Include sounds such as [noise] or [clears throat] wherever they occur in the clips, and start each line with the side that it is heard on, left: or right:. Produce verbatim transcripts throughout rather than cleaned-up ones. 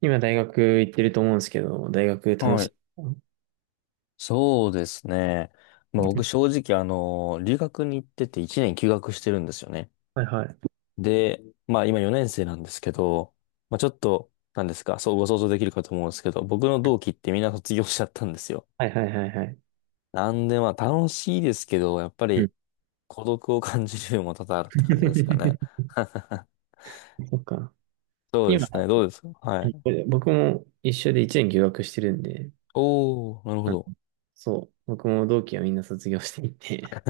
right: 今大学行ってると思うんですけど、大学楽
left: は
right: し
left: い。
right: い？
left: そうですね。まあ、僕正直、あの、留学に行ってていちねん休学してるんですよね。
right: はいはい。
left: で、まあ今よねん生なんですけど、まあちょっと、なんですか、そうご想像できるかと思うんですけど、僕の同期ってみんな卒業しちゃったんですよ。
right: はいはいはいはい。
left: なんでまあ楽しいですけど、やっぱ
right: うん。
left: り孤独を感じるのも多々あるって感じですかね。
right: [laughs]。
left: [laughs]
right: そっか。
left: そうで
right: 今、
left: すね。どうですか、はい。
right: 僕も一緒でいちねん休学してるんで、
left: おー、なるほ
right: あ
left: ど。
right: そう、僕も同期はみんな卒業していて。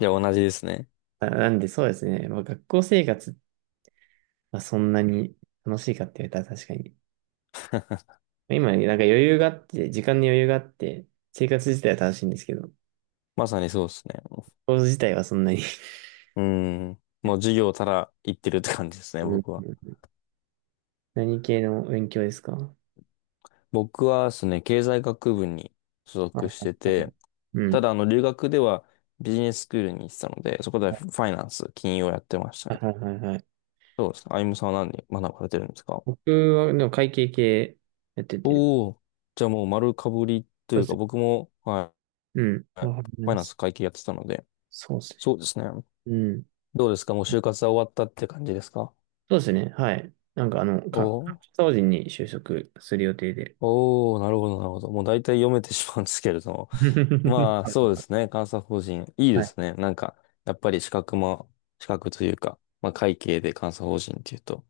left: いや、同じですね。
right: あなんでそうですね、まあ、学校生活はそんなに楽しいかって言われたら確かに。今、なんか余裕があって、時間に余裕があって、生活自体は楽しいんですけど、
left: まさにそうですね。
right: コース自体はそんなに。
left: うん。もう授業たら行ってるって感じです
right: [laughs]
left: ね、
right: う
left: 僕は。
right: ん。何系の勉強ですか？
left: 僕はですね、経済学部に所
right: は
left: 属
right: い
left: し
right: はい
left: て
right: はい。
left: て、
right: う
left: た
right: ん。
left: だあの留学ではビジネススクールに行ってたので、そこでファイナンス、金融をやってました
right: はい
left: ね。
right: はいはいはい。
left: そうですね。あゆむさんは何に学ばれてるんですか？
right: 僕は、でも会計系やってて。
left: おおー、じゃあもう丸かぶりと
right: そう
left: いう
right: です
left: か、
right: ね。
left: 僕も、はい、
right: うん。わかり
left: ファ
right: ま
left: イナンス
right: す。
left: 会計やってたので、
right: そうですね。
left: そうですね。
right: うん。
left: どうですか、もう就活は終わったって感じですか？
right: そうですね。はい。なんかあの、
left: お
right: か、
left: おー、
right: 法人に就職する予定で。
left: おー、なるほど、なるほど。もう大体読めてしまうんですけれども。
right: [laughs]
left: まあ、
right: は
left: そうです
right: い
left: ね。監査法人。いい
right: は
left: で
right: い。
left: すね。なんか、やっぱり資格も、資格というか、まあ、会計で監査法人っていうと、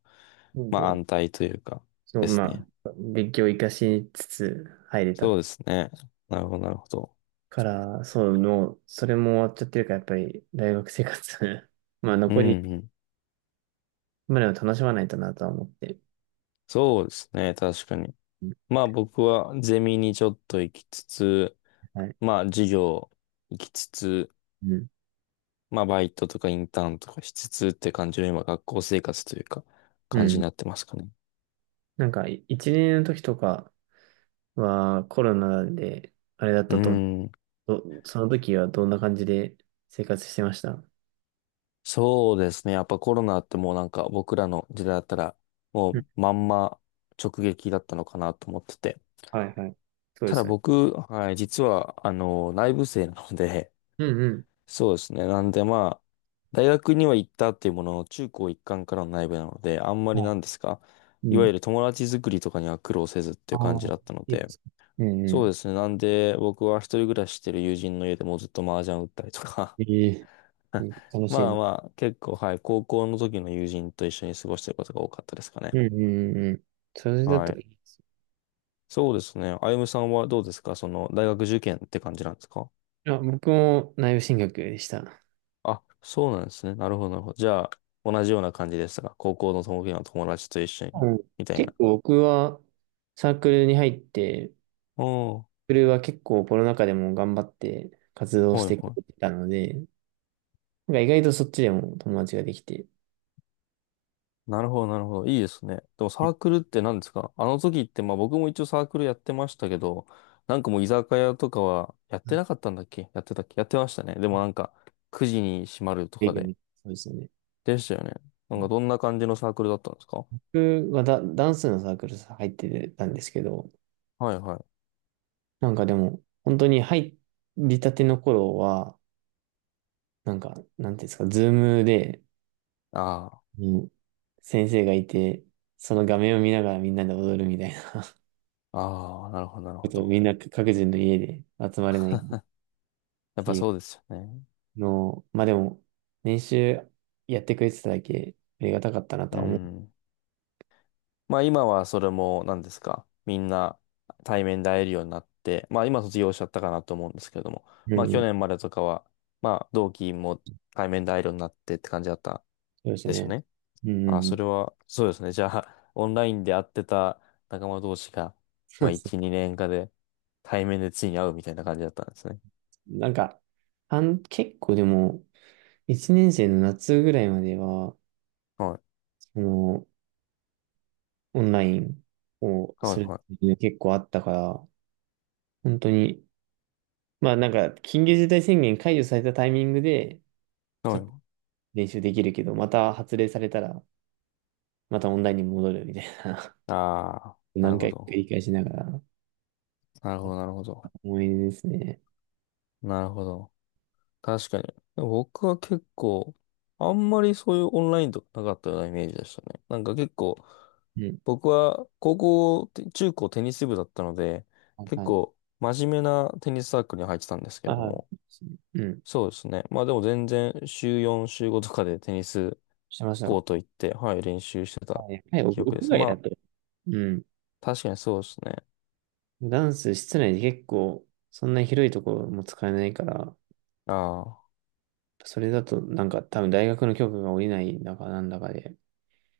right: なん
left: まあ、
right: で、
left: 安泰というか、
right: そう、
left: です
right: ま
left: ね。
right: あ、勉強を活かしつつ入れた
left: そうですね。なるほど、なるほど。
right: から、そう、もう、それも終わっちゃってるから、やっぱり大学生活。 [laughs] まあ、
left: うん
right: 残り
left: うん。
right: までを楽しまないとなとは思って。
left: そうですね。確かに。
right: うん、
left: まあ、僕はゼミにちょっと行きつつ、
right: はい。
left: まあ、授業行きつつ、
right: うん。
left: まあ、バイトとかインターンとかしつつって感じの今、学校生活というか、
right: う
left: 感じに
right: ん。
left: なってますかね。
right: なんか、い一年の時とかはコロナで、あれだっ
left: う
right: たと思う。
left: ん。
right: どその時はどんな感じで生活してました？
left: そうですね。やっぱコロナってもうなんか僕らの時代だったらも
right: うん、
left: うまんま直撃だったのかなと思ってて。
right: はいはい。そうで
left: ただ
right: すよね。
left: 僕、はい、実はあの内部生なので、[laughs]
right: うん、
left: そうですね。なんでまあ、大学には行ったっていうものの中高一貫からの内部なので、あんまり
right: は
left: な
right: い、
left: んですか、
right: うん。
left: い
right: はい、う
left: わ
right: ん。
left: ゆる友達作りとかには苦労せずってい
right: あ
left: う感じ
right: あ、
left: だったの
right: いいで
left: で、
right: すね。うん
left: そう
right: う
left: ですね。なんで僕は一人暮らししてる友人の家でもうずっと麻雀打ったりとか、
right: ん。ええ、
left: [laughs]
right: う
left: あ、
right: ん、楽しい
left: まあ
right: な。
left: まあ、結構、はい、高校の時の友人と一緒に過ごしてることが多かったですかね。
right: うんうんうん。それだっ
left: は
right: たら
left: い。
right: いいです
left: そうですね。あゆむさんはどうですか、その、大学受験って感じなんですか？
right: よ。あ、僕も内部進学でした。
left: あ、そうなんですね。なるほど、なるほど。じゃあ、同じような感じでしたが、高校の友達の友達と一緒に、
right: うん。
left: みたい
right: 結
left: な。
right: 構僕はサークルに入って、サー
left: おー、
right: クルは結構コロナ禍でも頑張って活動し
left: はい
right: て
left: は
right: くれて
left: い。
right: たので、なんか意外とそっちでも友達ができて、
left: なるほど、なるほど。いいですね。でもサークルって何ですか、あの時って、まあ僕も一応サークルやってましたけど、なんかもう居酒屋とかはやってなかったんだっけやってたっけ、やってましたね。でもなんか、くじに閉まると
right: 営
left: か
right: 業
left: で。
right: みたいな、そうですよね。
left: でしたよね。なんかどんな感じのサークルだったんですか？
right: 僕はダ、ダンスのサークル入ってたんですけど、
left: はいはい。
right: なんかでも、本当に入りたての頃は、なんか、なんていうんですか、ズームで、
left: あ
right: うん、先生がいて、その画面を見ながらみんなで踊るみたいな
left: あ、ああ、なるほど、なる
right: こ
left: ほ
right: とを
left: ど。
right: みんな各自の家で集まれないっ
left: やっ
right: て
left: ぱ
right: いう
left: そうですよね。
right: のを、まあでも、練習やってくれてただけありがたかったなと
left: う
right: は思う。
left: ん。まあ今はそれも何ですか。みんな対面で会えるようになって、まあ今卒業しちゃったかなと思うんですけれども、
right: う
left: まあ去
right: ん、
left: 年までとかは、まあ同期も対面で会えるようになってって感じだった
right: そうです
left: でしょう
right: ね。
left: ね。
right: うん、う
left: ああ、
right: んう
left: そ
right: ん、
left: れは、そうですね。じゃあ、オンラインで会ってた仲間同士が、
right: そ
left: まあ
right: うですね。
left: いち、にねんかで対面でついに会うみたいな感じだったんですね。
right: なんか、あん、結構でも、いちねん生の夏ぐらいまでは、
left: はい。
right: その、オンラインを
left: は
right: す
left: い
right: る
left: はい、
right: っていう結構あったから、本当に、まあなんか、緊急事態宣言解除されたタイミングで、
left: そ
right: ち
left: う
right: ょっと
left: よ、
right: 練習できるけど、また発令されたら、またオンラインに戻るみたいな、
left: ああ、
right: [laughs]
left: なる
right: 何
left: ほ
right: 回か繰
left: ど。
right: り返しながら、
left: なるほど、なるほど。
right: 思い出ですね。
left: なるほど。確かに。でも僕は結構、あんまりそういうオンラインとかなかったようなイメージでしたね。なんか結構、
right: うん。
left: 僕は高校、て中高テニス部だったので、
right: はい
left: 結
right: はい。
left: 構真面目なテニスサークルに入ってたんですけれど
right: ああ、
left: も。
right: うん。
left: そうですね。まあでも全然週よん、週ごとかでテニス
right: してました
left: コー
right: よ。
left: ト行って、はい、練習してた
right: はい。はい、屋
left: 記憶で
right: 屋
left: す。
right: 外
left: ま
right: だと。
left: あ、
right: うん。
left: 確かにそうですね。
right: ダンス室内で結構、そんな広いところも使えないから、
left: あ
right: それだとなんか多分大学の許可が下りないんだかなんだかで、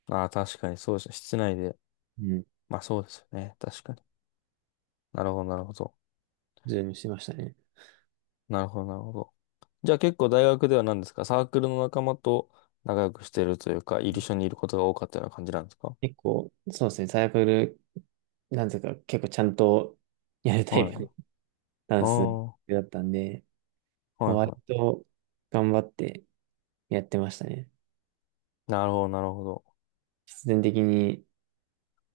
left: あ、ああ、確かにそうですね。室内で。
right: うん、
left: まあそうですよね。確かに。なるほど、なるほど。
right: ズームしてましたね。
left: なるほど、なるほど。じゃあ結構大学では何ですか、サークルの仲間と仲良くしてるというか、一緒にいることが多かったような感じなんですか？
right: 結構、そうですね、サークル、なんていうか結構ちゃんとやるタ
left: は
right: イプの
left: い。
right: [laughs] ダ
left: あ
right: ンス
left: あ、は
right: だったんで、
left: い
right: まあ割
left: は
right: と頑張ってやってましたね。
left: い。なるほど、なるほど。
right: 必然的に、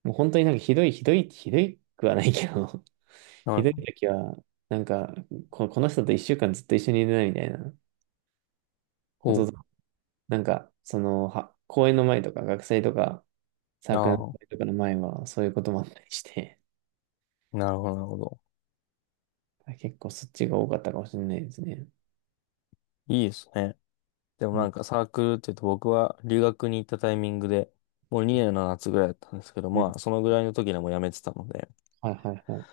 right: もう本当になんかひどい、ひどい、ひどいくはないけど、[laughs]
left: は
right: ひどい
left: い。
right: 時は、なんかこ、この人と一週間ずっと一緒にいるなみたいな。こ
left: お、
right: と、なんか、その、は、公演の前とか、学祭とか、サークルの
left: あ
right: 会とかの前は、そういうこともあったりして、
left: あ、なるほど、なるほど。
right: [laughs] 結構そっちが多かったかもしれないですね。
left: いいですね。でも
right: うん、
left: なんかサークルって言うと僕は留学に行ったタイミングで、もうにねんの夏ぐらいだったんですけど、
right: うん。
left: まあそのぐらいの時でもう辞めてたので、
right: はいはいは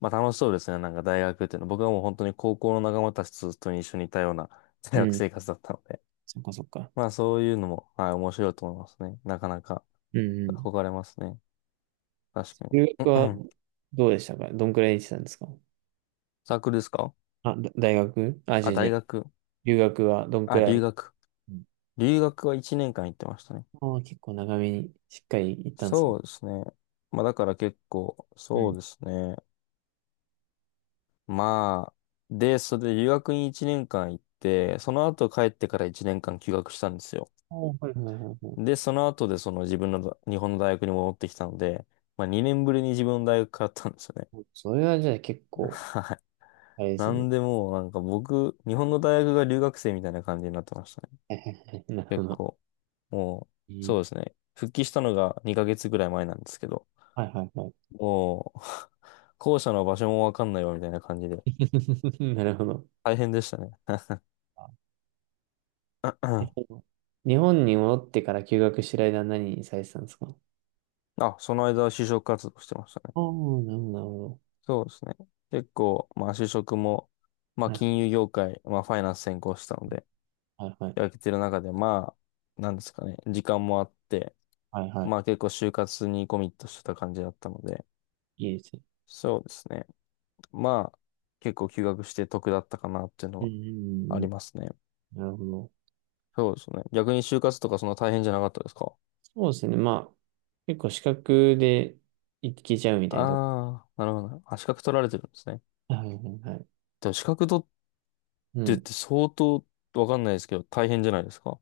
left: まあ楽しそうですね。なんか大学っていうのは。僕はもう本当に高校の仲間たちと一緒にいたような、 [laughs]
right: い。
left: 大
right: う
left: 学生
right: ん。
left: 活だったので。
right: そっかそっか。
left: まあそういうのも、はい、面白いと思いますね。なかなか
right: うんうん。
left: 憧れますね。確かに。
right: 留学
left: うん
right: は
left: うん、
right: どうでしたか？どんくらい行ってたんですか？
left: サークルですか？
right: あ、だ大学、あ、違
left: あ、
right: う違
left: 大
right: う。
left: 学。
right: 留学はどん
left: あ、
right: くら
left: 留
right: い？
left: 学。
right: うん。
left: 留学はいちねんかん行ってましたね。
right: ああ、結構長めにしっかり行ったんですね。
left: そうですね。まあだから結構、
right: う
left: そう
right: ん。
left: ですね。まあ、で、それで留学にいちねんかん行って、その後帰ってからいちねんかん休学したんですよ。
right: おー、はいはいはいは
left: で、その後でその自分の日本の大学に戻ってきたので、まあにねんぶりに自分の大学通ったんですよね。
right: い。それはじゃあ結
left: [laughs]
right: 構、
left: はい。
right: あれです
left: な
right: ね。
left: んでもうなんか僕、日本の大学が留学生みたいな感じになってましたね。
right: [laughs] はいはいはい、なるほ
left: 結
right: ど。
left: 構。も
right: え
left: う、
right: ー、
left: そうですね。復帰したのがにかげつぐらい前なんですけど、
right: はいはいはい。
left: もう、[laughs] 校舎の場所もわかんないわみたいな感じで、
right: [laughs] なるほど。
left: 大変でしたね。
right: あ、
left: [clears throat]
right: えっ
left: あ、
right: と、日本に戻ってから休学してる間は何にされてたんですか？
left: その間は就職活動してましたね。
right: ああ、なるほど、なるほど。
left: そうですね。結構、まあ就職も、まあ
right: はい
left: 金融業界、まあファイナンス専攻したので、
right: はいはい。
left: 空けてる中で、まあ、なんですかね、時間もあって、
right: はいはい。
left: まあ結構就活にコミットしてた感じだったので、
right: いいですね。
left: そうですね。まあ、結構休学して得だったかなっていうの
right: うん
left: はありますね。
right: うんうん、なるほど。
left: そうですね。逆に就活とかそんな大変じゃなかったですか？
right: そうですね。まあ、結構資格でいけちゃうみたいなとこ。
left: ああー、なるほどね。あ、資格取られてるんですね。
right: はいはいはい。
left: でも資格取っ
right: う
left: てっ
right: ん。
left: て相当わかんないですけど、大変じゃないですか、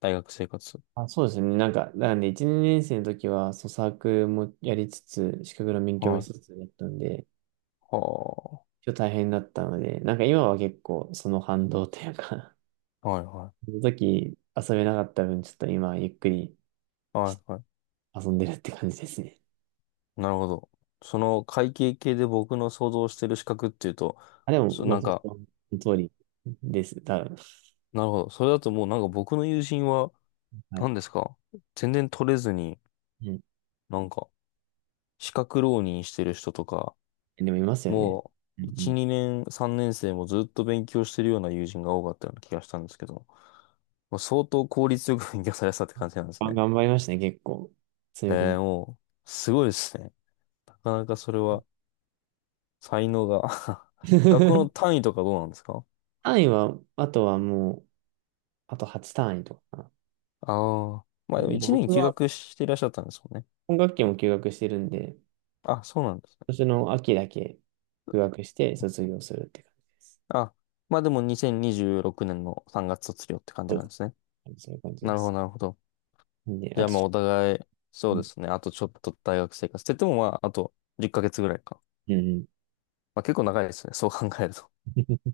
left: 大学生活。
right: あ、そうですね。なんか、なんで、いち、年生の時は、そう、サークルもやりつつ、資格の勉強
left: は
right: もし
left: い。
right: つつだったんで、
left: は
right: ちょっと大変だったので、なんか今は結構その反動というか
left: あ。はいは
right: その時遊べなかった分、ちょっと今ゆっくり
left: い。はいはい。
right: 遊んでるって感じですね。
left: なるほど。その会計系で僕の想像してる資格っていうと、
right: あ、でも、
left: そう、
right: ご
left: なん
right: 想
left: か、
right: 像の通りです。多分。
left: なるほど。それだともうなんか僕の友人は、
right: はい。
left: 何ですか、全然取れずに、
right: うん。
left: なんか、資格浪人してる人とか、
right: でもいますよね。
left: も
right: う
left: う、いち、
right: ん
left: にねん、さんねん生もずっと勉強してるような友人が多かったような気がしたんですけど、まあ、相当効率よく勉強されてたって
right: うん。
left: 感じなんです
right: あ、
left: ね。
right: 頑張りましたね、結構。そうい
left: へ
right: うこと。
left: え、もう、すごいですね。なかなかそれは、才能が。 [laughs] 学校の
right: [laughs]
left: 単位とかどうなんですか？
right: 単位は、あとはもう、あとはち単位とかかな。
left: ああ。まあ
right: う
left: で
right: ん
left: も
right: でも
left: いちねん
right: 僕
left: 休
right: は
left: 学していらっしゃったんですもんね。
right: 今学期も休学してるんで、今
left: あ、そうなんですね。
right: 年の秋だけ休学して卒業するって感じです。
left: あ、まあでもにせんにじゅうろくねんのさんがつ卒業って感
right: そ
left: じ
right: う
left: な
right: で
left: んですね。
right: す、そういう感じ
left: な
right: で
left: るほど、
right: す。
left: なるほど。
right: で、
left: じ
right: あ
left: ゃあ
right: と
left: まあ
right: ち
left: お互い、そう
right: ょっ
left: で
right: と、
left: すね。あとちょっと大学生活って言ってもまああとじゅっかげつぐらいか。
right: うん
left: まあ結構長いですね。そう考えると。
right: うん。